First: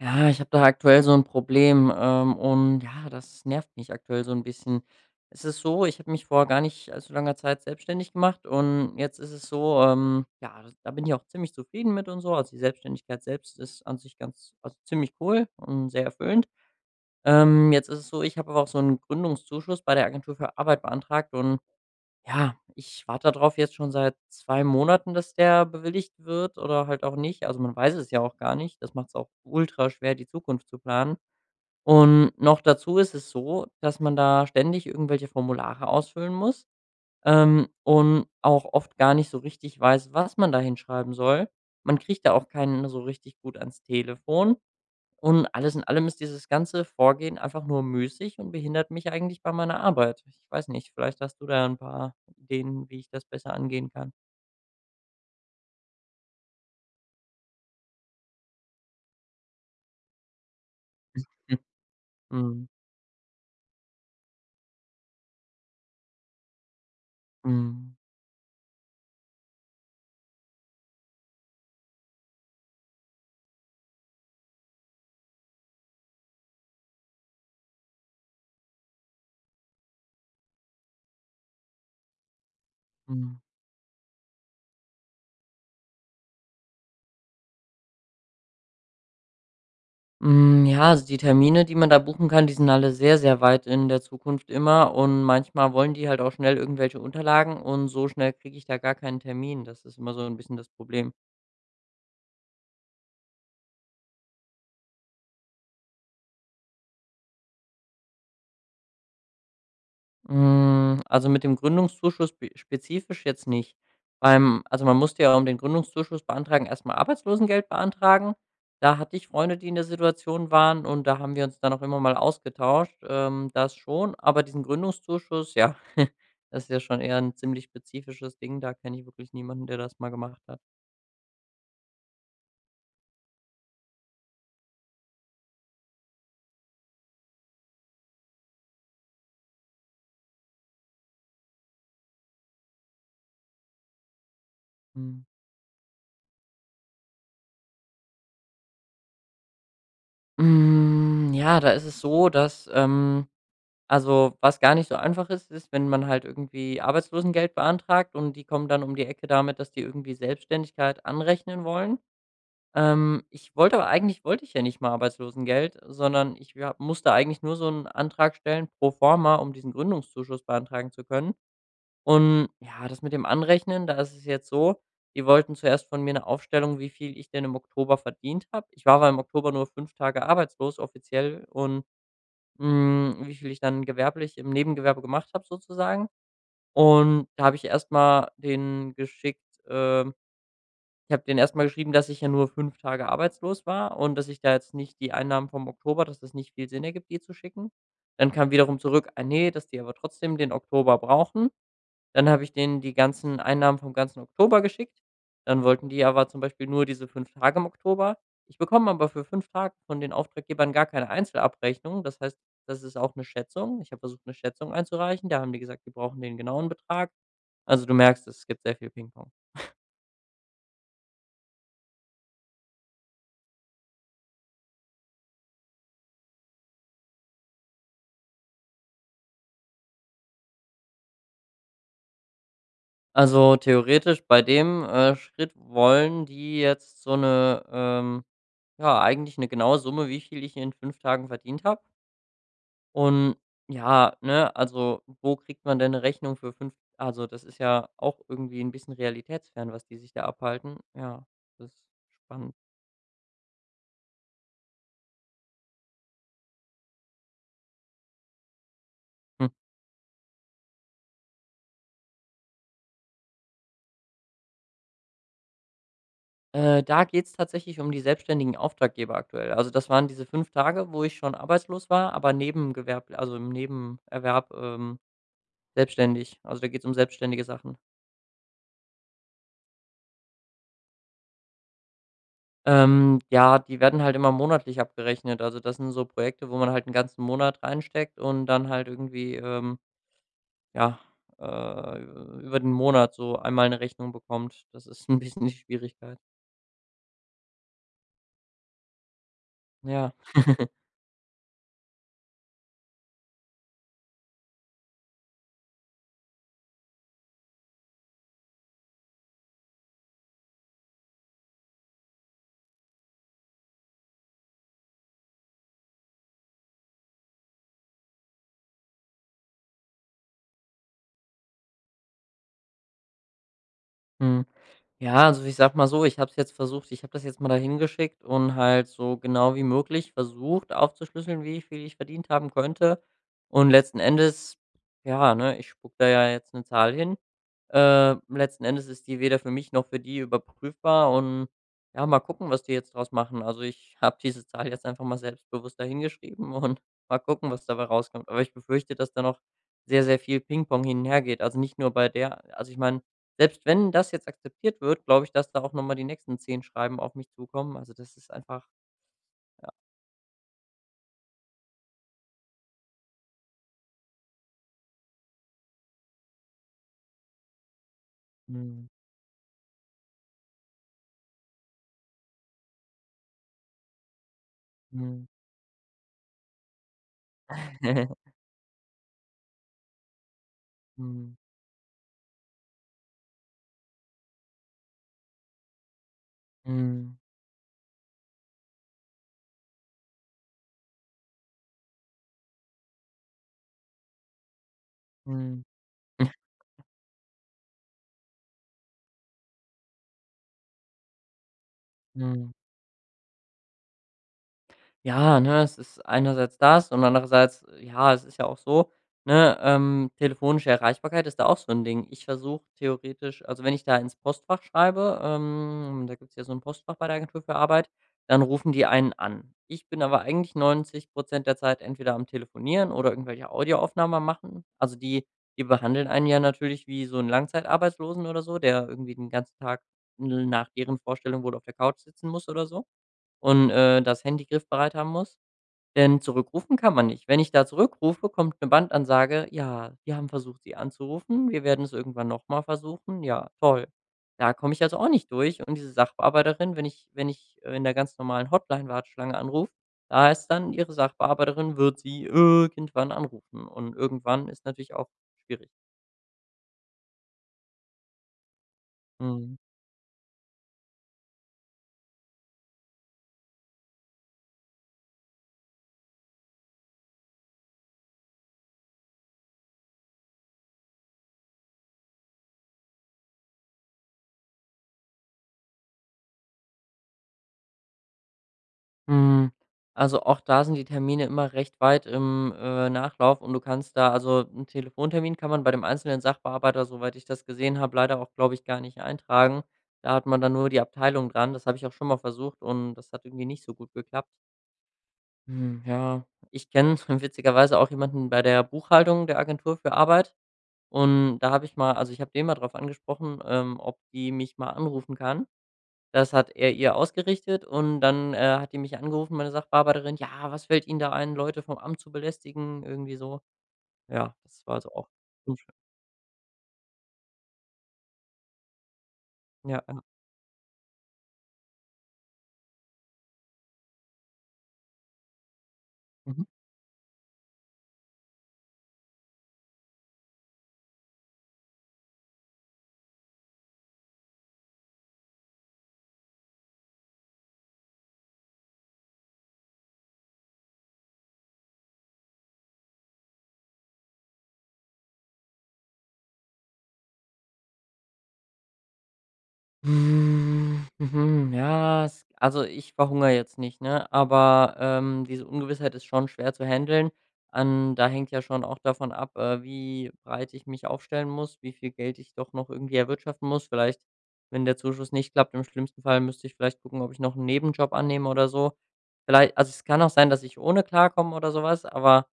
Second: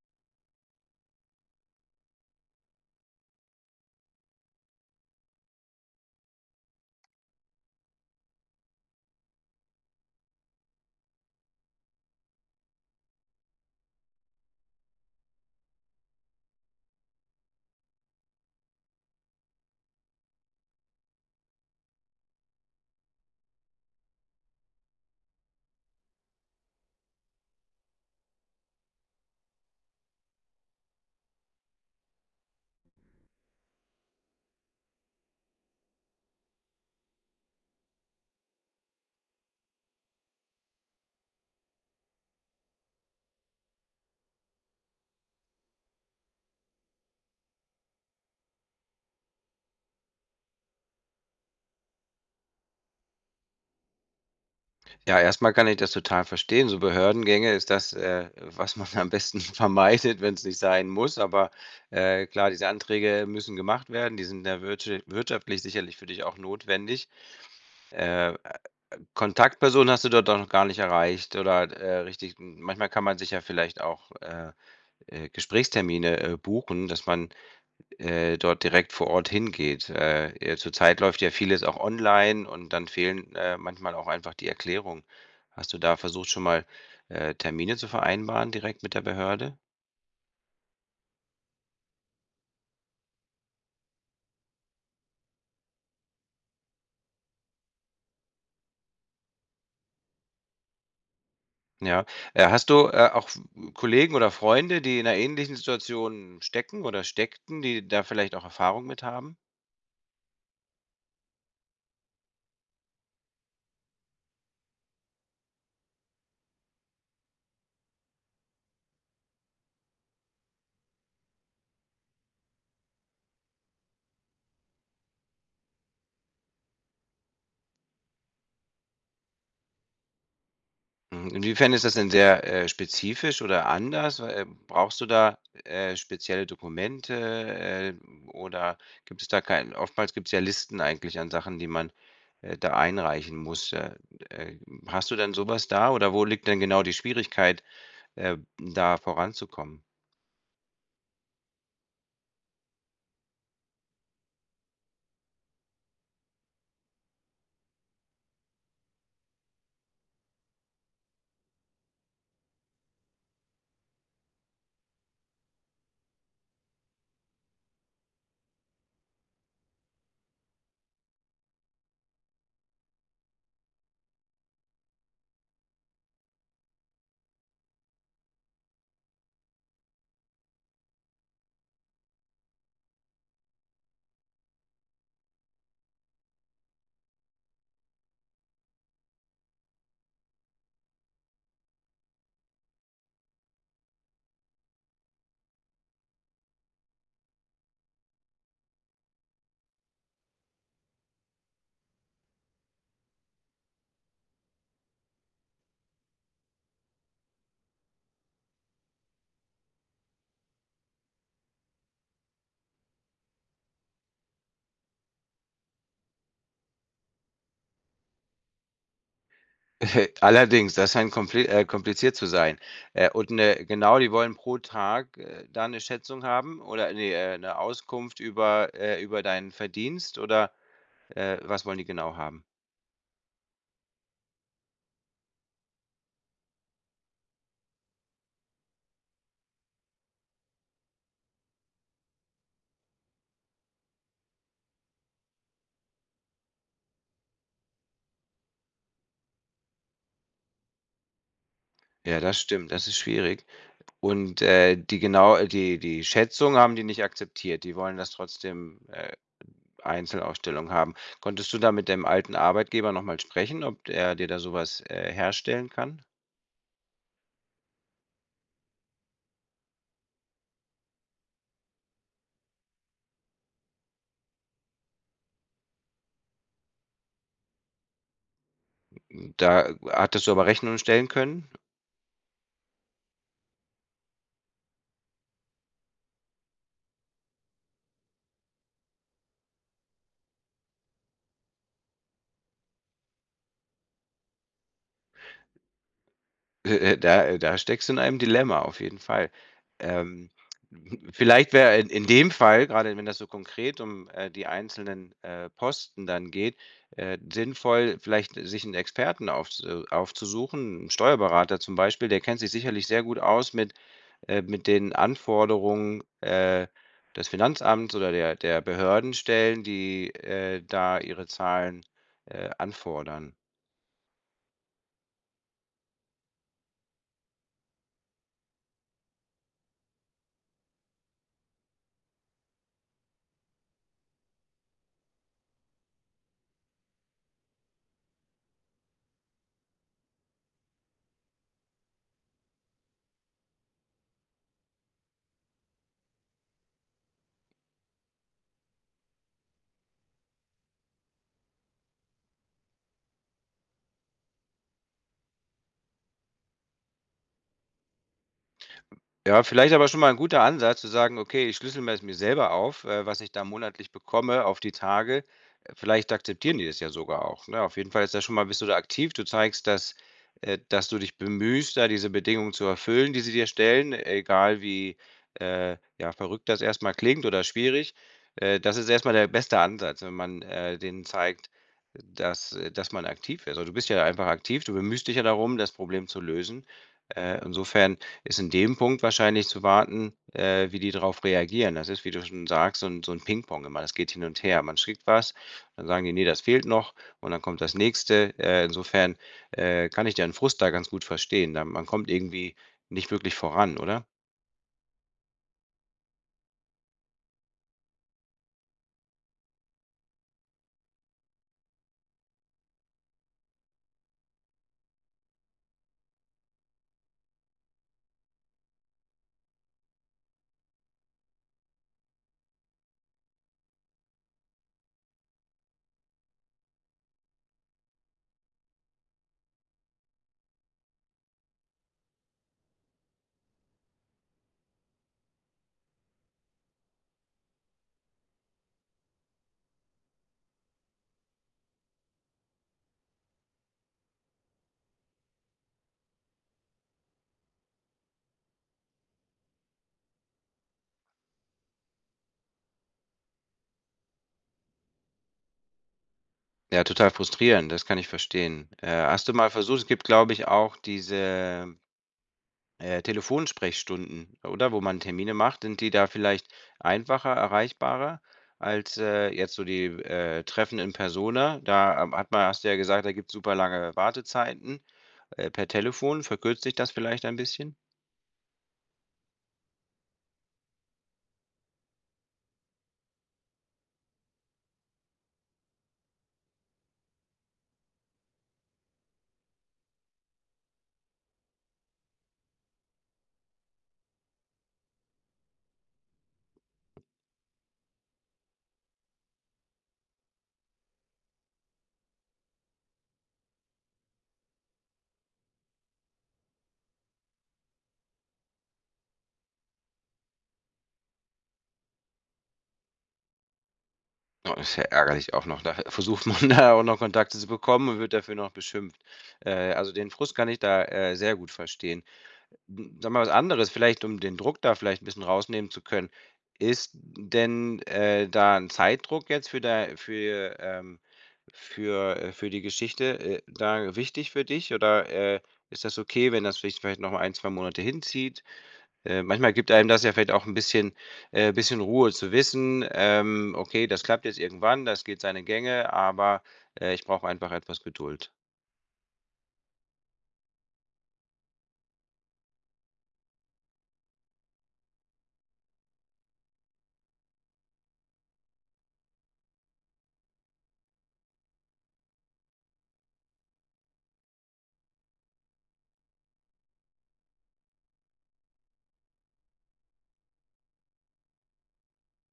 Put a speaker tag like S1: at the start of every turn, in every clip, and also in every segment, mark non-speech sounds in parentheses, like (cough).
S1: Ja, ich habe da aktuell so ein Problem, und ja, das nervt mich aktuell so ein bisschen. Es ist so, ich habe mich vor gar nicht allzu langer Zeit selbstständig gemacht und jetzt ist es so, ja, das da bin ich auch ziemlich zufrieden mit und so. Also, die Selbstständigkeit selbst ist an sich ganz also, ziemlich cool und sehr erfüllend. Jetzt ist es so, ich habe aber auch so einen Gründungszuschuss bei der Agentur für Arbeit beantragt und ja, ich warte darauf jetzt schon seit 2 Monaten, dass der bewilligt wird oder halt auch nicht. Also, man weiß es ja auch gar nicht. Das macht es auch ultraschwer, die Zukunft zu planen. Und noch dazu ist es so, dass man da ständig irgendwelche Formulare ausfüllen muss, und auch oft gar nicht so richtig weiß, was man da hinschreiben soll. Man kriegt da auch keinen so richtig gut ans Telefon. Und alles in allem ist dieses ganze Vorgehen einfach nur müßig und behindert mich eigentlich bei meiner Arbeit. Ich weiß nicht, vielleicht hast du da ein paar Ideen, wie ich das besser angehen kann.
S2: Ja, erstmal kann ich das total verstehen. So Behördengänge ist das, was man am besten (laughs) vermeidet, wenn es nicht sein muss. Aber
S1: Hm.
S2: äh, klar, diese
S1: Mhm.
S2: Anträge müssen gemacht werden. Die sind ja wirtschaftlich sicherlich für dich auch notwendig.
S1: Mhm.
S2: Äh, Kontaktpersonen hast du dort auch noch gar nicht erreicht oder richtig. Manchmal kann man sich ja vielleicht auch Gesprächstermine buchen, dass man dort direkt vor Ort hingeht. Zurzeit läuft ja vieles auch online und dann fehlen,
S1: Mhm.
S2: manchmal auch einfach die Erklärungen. Hast du da versucht, schon mal, Termine zu vereinbaren direkt mit der Behörde?
S1: Hm, ja, also die Termine, die man da buchen kann, die sind alle sehr, sehr weit in der Zukunft immer und manchmal wollen die halt auch schnell irgendwelche Unterlagen und so schnell kriege ich da gar keinen Termin. Das ist immer so ein bisschen das Problem.
S2: Ja. Hast du, auch Kollegen oder Freunde, die in einer ähnlichen Situation stecken oder steckten, die da vielleicht auch Erfahrung mit haben?
S1: Hm, also, mit dem Gründungszuschuss spezifisch jetzt nicht. Beim Also, man musste ja, um den Gründungszuschuss beantragen, erstmal Arbeitslosengeld beantragen. Da hatte ich Freunde, die in der Situation waren und da haben wir uns dann auch immer mal ausgetauscht, das schon. Aber diesen Gründungszuschuss, ja, (laughs) das ist ja schon eher ein ziemlich spezifisches Ding. Da kenne ich wirklich niemanden, der das mal gemacht hat.
S2: Mhm, inwiefern ist das denn sehr, spezifisch oder anders? Weil, brauchst du da, spezielle Dokumente, oder gibt es da kein oftmals gibt es ja Listen eigentlich an Sachen, die man, da einreichen muss. Äh, Hast du
S1: Mhm.
S2: denn sowas da oder wo liegt denn genau die Schwierigkeit, da voranzukommen?
S1: Ja, da ist es so, dass, also, was gar nicht so einfach ist, ist, wenn man halt irgendwie Arbeitslosengeld beantragt und die kommen dann um die Ecke damit, dass die irgendwie Selbstständigkeit anrechnen wollen. Ich wollte aber eigentlich wollte ich ja nicht mal Arbeitslosengeld, sondern ich ja, musste eigentlich nur so einen Antrag stellen pro forma, um diesen Gründungszuschuss beantragen zu können. Und ja, das mit dem Anrechnen, da ist es jetzt so, die wollten zuerst von mir eine Aufstellung, wie viel ich denn im Oktober verdient habe. Ich war aber im Oktober nur 5 Tage arbeitslos offiziell und wie viel ich dann gewerblich im Nebengewerbe gemacht habe sozusagen. Und da habe ich erstmal den geschickt, ähm, ich habe den erstmal geschrieben, dass ich ja nur 5 Tage arbeitslos war und dass ich da jetzt nicht die Einnahmen vom Oktober, dass das nicht viel Sinn ergibt, die zu schicken. Dann kam wiederum zurück: „Ah ne, dass die aber trotzdem den Oktober brauchen.“ Dann habe ich denen die ganzen Einnahmen vom ganzen Oktober geschickt. Dann wollten die aber zum Beispiel nur diese 5 Tage im Oktober. Ich bekomme aber für 5 Tage von den Auftraggebern gar keine Einzelabrechnung. Das heißt, das ist auch eine Schätzung. Ich habe versucht, eine Schätzung einzureichen. Da haben die gesagt, die brauchen den genauen Betrag. Also, du merkst es, gibt sehr viel Pingpong.
S2: (laughs) Allerdings, das scheint kompliziert zu sein. Und 'ne genau, die wollen pro Tag, da eine Schätzung haben oder ne, 'ne Auskunft über über deinen Verdienst oder was wollen die genau haben?
S1: Also, theoretisch bei dem, Schritt wollen die jetzt so eine, ja, eigentlich eine genaue Summe, wie viel ich in 5 Tagen verdient habe. Und ja, ne, also wo kriegt man denn eine Rechnung für fünf also das ist ja auch irgendwie ein bisschen realitätsfern, was die sich da abhalten. Ja, das ist
S2: Ja, das
S1: spannend.
S2: stimmt, das ist schwierig. Und, die genau die Schätzung haben die nicht akzeptiert. Die wollen das trotzdem,
S1: Hm.
S2: Einzelausstellung haben. Konntest du da mit dem alten Arbeitgeber noch mal sprechen, ob er dir da sowas herstellen kann?
S1: Da geht's tatsächlich um die selbstständigen Auftraggeber aktuell. Also das waren diese 5 Tage, wo ich schon arbeitslos war, aber nebengewerb also im Nebenerwerb, selbstständig. Also da geht's um selbstständige Sachen.
S2: Da hattest du aber Rechnungen stellen können?
S1: Ja, die werden halt immer monatlich abgerechnet. Also das sind so Projekte, wo man halt 'n ganzen Monat reinsteckt und dann halt irgendwie, ja, über den Monat so einmal 'ne Rechnung bekommt. Das ist 'n bisschen die Schwierigkeit.
S2: Da da steckst du in einem Dilemma, auf jeden Fall.
S1: Ja.
S2: Ähm,
S1: (laughs)
S2: (laughs) vielleicht wäre in dem Fall, gerade wenn das so konkret um, die einzelnen, Posten dann geht, sinnvoll, vielleicht sich einen Experten aufzusuchen, 'n Steuerberater zum Beispiel, der kennt sich sicherlich sehr gut aus mit den Anforderungen, des Finanzamts oder der Behördenstellen, die, da ihre Zahlen, anfordern.
S1: Mhm. Ja, also ich sag mal so, ich habe das jetzt mal dahin geschickt und halt so genau wie möglich versucht aufzuschlüsseln, wie viel ich verdient haben könnte. Und letzten Endes, ja, ne, ich spucke da ja jetzt eine Zahl hin. Letzten Endes ist die weder für mich noch für die überprüfbar und ja, mal gucken, was die jetzt draus machen. Also, ich habe diese Zahl jetzt einfach mal selbstbewusst da hingeschrieben und (laughs) mal gucken, was dabei rauskommt. Aber ich befürchte, dass da noch sehr, sehr viel Pingpong hin und her geht. Also, nicht nur bei der, also ich meine, selbst wenn das jetzt akzeptiert wird, glaube ich, dass da auch noch mal die nächsten 10 Schreiben auf mich zukommen. Also, das ist einfach.
S2: Ja, vielleicht aber schon mal ein guter Ansatz zu sagen: „Okay, ich schlüssel mir das mir selber auf, was ich da monatlich bekomme auf die Tage.“ Vielleicht akzeptieren die das ja sogar auch, ne? Auf jeden Fall ist das schon mal bist du da
S1: Mhm,
S2: aktiv. Du zeigst, dass dass du dich bemühst, da diese Bedingungen zu erfüllen, die sie dir stellen, egal wie, ja, verrückt das erstmal klingt oder schwierig.
S1: (laughs)
S2: Das ist erstmal der beste Ansatz, wenn man, denen
S1: mhm. Mhm,
S2: zeigt, dass dass man aktiv ist. Also, du bist ja einfach aktiv, du bemühst dich ja darum, das Problem zu lösen.
S1: mhm,
S2: Insofern ist in dem Punkt wahrscheinlich zu warten, wie die darauf reagieren. Das ist, wie du schon sagst, so ein so 'n Pingpong immer. Das geht hin und her. Man schickt was,
S1: mhm,
S2: dann sagen die: nee,
S1: mhm.
S2: das fehlt noch“, und dann kommt das Nächste. Insofern, kann ich deinen Frust da ganz gut verstehen. Da man kommt irgendwie
S1: (laughs)
S2: nicht wirklich voran, oder?
S1: Ja, ne, es ist einerseits das und andererseits, ja, es ist ja auch so, ne, telefonische Erreichbarkeit ist da auch so ein Ding. Ich versuche theoretisch, also wenn ich da ins Postfach schreibe, da gibt's ja so ein Postfach bei der Agentur für Arbeit, dann rufen die einen an. Ich bin aber eigentlich 90% der Zeit entweder am Telefonieren oder irgendwelche Audioaufnahmen am machen. Also, die behandeln einen ja natürlich wie so einen Langzeitarbeitslosen oder so, der irgendwie den ganzen Tag n nach deren Vorstellung wohl auf der Couch sitzen muss oder so und, das Handy griffbereit haben muss, denn zurückrufen kann man nicht. Wenn ich da zurückrufe, kommt eine Bandansage: „Ja, wir haben versucht, Sie anzurufen. Wir werden es irgendwann noch mal versuchen. Ja, toll.“ Da komme ich also auch nicht durch und diese Sachbearbeiterin, wenn ich, in der ganz normalen Hotline-Warteschlange anrufe, da heißt dann, ihre Sachbearbeiterin wird sie irgendwann anrufen und irgendwann ist natürlich auch schwierig.
S2: Ja, total frustrierend, das kann ich verstehen. Hast du mal
S1: Mhm.
S2: versucht es gibt, glaube ich, auch diese Telefonsprechstunden, oder? Wo man Termine macht, sind die da vielleicht einfacher erreichbarer als, jetzt so die, Treffen in Persona? Da, hat man hast du ja gesagt, da gibt's super lange Wartezeiten. Per Telefon verkürzt sich das vielleicht ein bisschen?
S1: Hm, also auch da sind die Termine immer recht weit im, Nachlauf und du kannst da, also 'n Telefontermin kann man bei dem einzelnen Sachbearbeiter, soweit ich das gesehen habe, leider auch, glaube ich, gar nicht eintragen. Da hat man dann nur die Abteilung dran. Das habe ich auch schon mal versucht und das hat irgendwie nicht so gut geklappt. Hm, ja, ich kenne (laughs) witzigerweise auch jemanden bei der Buchhaltung der Agentur für Arbeit und da habe ich mal, also ich habe den mal drauf angesprochen, ob die mich mal anrufen kann. Das hat er ihr ausgerichtet und dann, hat die mich angerufen, meine Sachbearbeiterin: „Ja, was fällt Ihnen da ein, Leute vom Amt zu belästigen?“ Irgendwie so. Ja,
S2: Oh,
S1: das
S2: ist
S1: war
S2: ja
S1: so auch
S2: ärgerlich auch noch.
S1: unschön.
S2: Da versucht man (laughs) da auch noch Kontakte zu bekommen und wird dafür noch beschimpft.
S1: Ja,
S2: Also
S1: ja.
S2: den Frust kann ich da, sehr gut verstehen. Hm, sag mal was anderes, vielleicht um den Druck da vielleicht 'n bisschen rausnehmen zu können.
S1: Mhm.
S2: Ist denn, da 'n Zeitdruck jetzt für die Geschichte, da wichtig für dich oder, ist das okay, wenn das sich vielleicht noch mal ein 2 Monate hinzieht? Manchmal gibt einem das ja vielleicht auch 'n bisschen bisschen Ruhe zu wissen, „Okay, das klappt jetzt irgendwann, das geht seine Gänge, aber, ich brauche einfach etwas Geduld.“
S1: Mhm, ja, es, also ich verhungere jetzt nicht, ne? Aber, diese Ungewissheit ist schon schwer zu handeln. An Da hängt ja schon auch davon ab, wie breit ich mich aufstellen muss, wie viel Geld ich doch noch irgendwie erwirtschaften muss. Vielleicht, wenn der Zuschuss nicht klappt, im schlimmsten Fall müsste ich vielleicht gucken, ob ich noch einen Nebenjob annehme oder so. Vielleicht, also, es kann auch sein, dass ich ohne klarkomme oder sowas. Aber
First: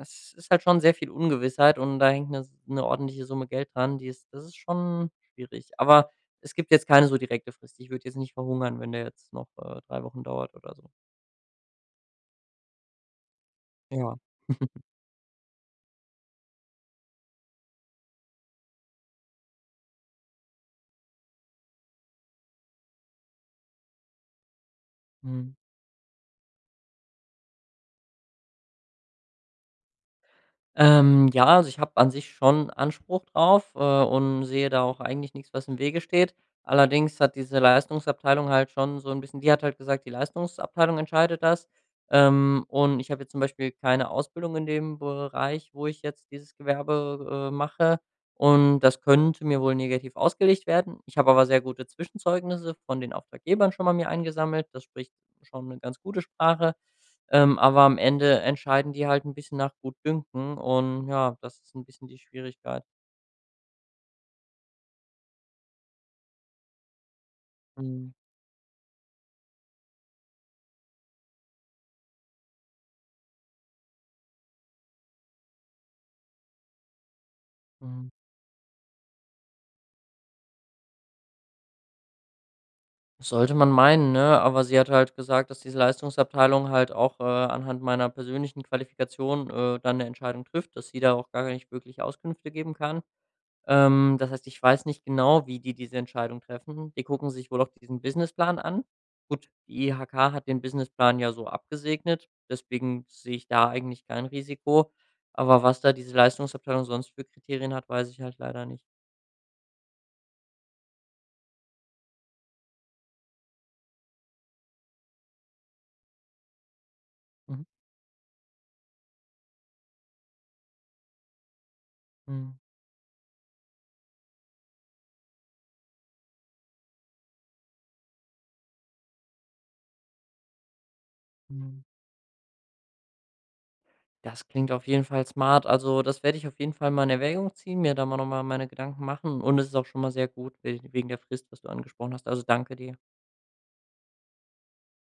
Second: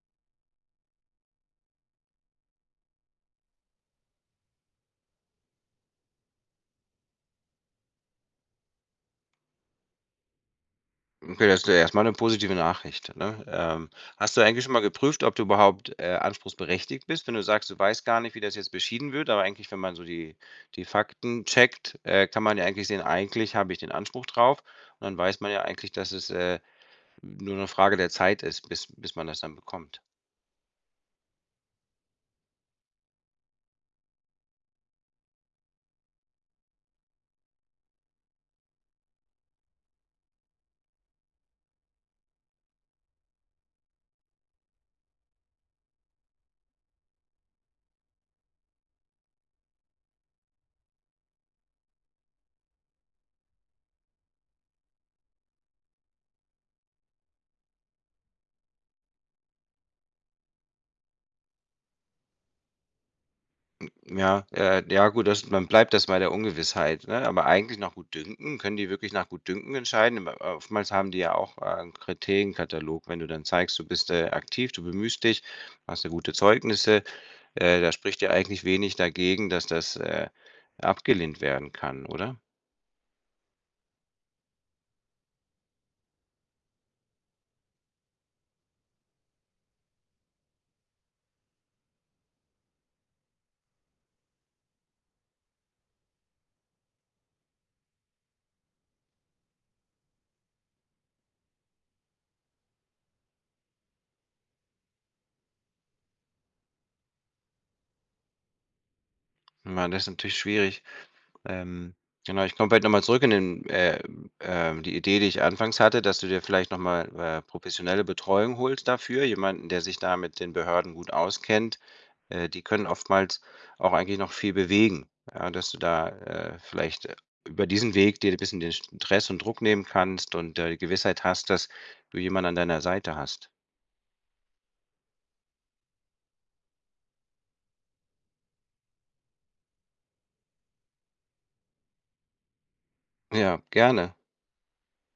S1: es ist halt schon sehr viel Ungewissheit und da hängt eine 'ne ordentliche Summe Geld dran, die ist, das ist schon schwierig. Aber es gibt jetzt keine so direkte Frist. Ich würde jetzt nicht verhungern, wenn der jetzt noch, 3 Wochen dauert oder so.
S2: Okay, das ist ja erst 'ne positive Nachricht, ne?
S1: Ja.
S2: Hast du eigentlich schon mal
S1: (laughs)
S2: geprüft, ob du überhaupt, anspruchsberechtigt bist, wenn du sagst, du weißt gar nicht, wie das jetzt beschieden wird, aber eigentlich, wenn man so die Fakten checkt, kann man ja eigentlich sehen, eigentlich habe ich den Anspruch drauf und dann weiß man
S1: Mhm.
S2: ja eigentlich, dass es, nur 'ne Frage der Zeit ist, bis man das dann bekommt.
S1: Ja, also ich habe an sich schon Anspruch drauf, und sehe da auch eigentlich nichts, was im Wege steht. Allerdings hat diese Leistungsabteilung halt schon so ein bisschen, die hat halt gesagt, die Leistungsabteilung entscheidet das. Und ich habe jetzt zum Beispiel keine Ausbildung in dem Bereich, wo ich jetzt dieses Gewerbe, mache. Und das könnte mir wohl negativ ausgelegt werden. Ich habe aber sehr gute Zwischenzeugnisse von den Auftraggebern schon mal mir eingesammelt. Das spricht schon eine ganz gute Sprache. Aber am Ende entscheiden die halt ein bisschen nach Gutdünken und ja, das ist ein bisschen die Schwierigkeit.
S2: Ja, ja gut, das man bleibt das mal der Ungewissheit, ne? Aber eigentlich nach
S1: Mhm.
S2: Gutdünken können die wirklich nach Gutdünken entscheiden? Im Oftmals haben die ja auch, 'n Kriterienkatalog, wenn du dann zeigst, du bist, aktiv, du bemühst dich, hast ja gute Zeugnisse, da
S1: Mhm.
S2: spricht ja eigentlich wenig dagegen, dass das, abgelehnt werden kann, oder?
S1: Sollte man meinen, ne? Aber sie hat halt gesagt, dass diese Leistungsabteilung halt auch, anhand meiner persönlichen Qualifikation, dann 'ne Entscheidung trifft, dass sie da auch gar nicht wirklich Auskünfte geben kann. Das heißt, ich weiß nicht genau, wie die diese Entscheidung treffen. Die gucken sich wohl auch diesen Businessplan an. Gut, die IHK hat den Businessplan ja so abgesegnet, deswegen sehe ich da eigentlich kein Risiko. Aber was da diese Leistungsabteilung sonst für Kriterien hat, weiß ich halt leider nicht.
S2: Ich das ist natürlich schwierig. Ähm, genau, ich komme vielleicht noch mal zurück in den die Idee, die ich anfangs hatte, dass du dir vielleicht noch mal,
S1: Mhm.
S2: professionelle Betreuung holst dafür, jemanden, der sich da mit den Behörden gut auskennt.
S1: Mhm.
S2: Die können oftmals auch eigentlich noch viel bewegen, ja, dass du da, vielleicht, über diesen Weg dir ein bisschen den Stress und Druck nehmen kannst und, die Gewissheit hast, dass
S1: Mhm.
S2: du jemanden an deiner Seite hast.
S1: Das klingt auf jeden Fall smart. Also, das werde ich auf jeden Fall mal in Erwägung ziehen, mir da mal nochmal meine Gedanken machen. Und es ist auch schon mal sehr gut wegen der Frist, was du angesprochen hast. Also, danke dir.
S2: Ja, gerne.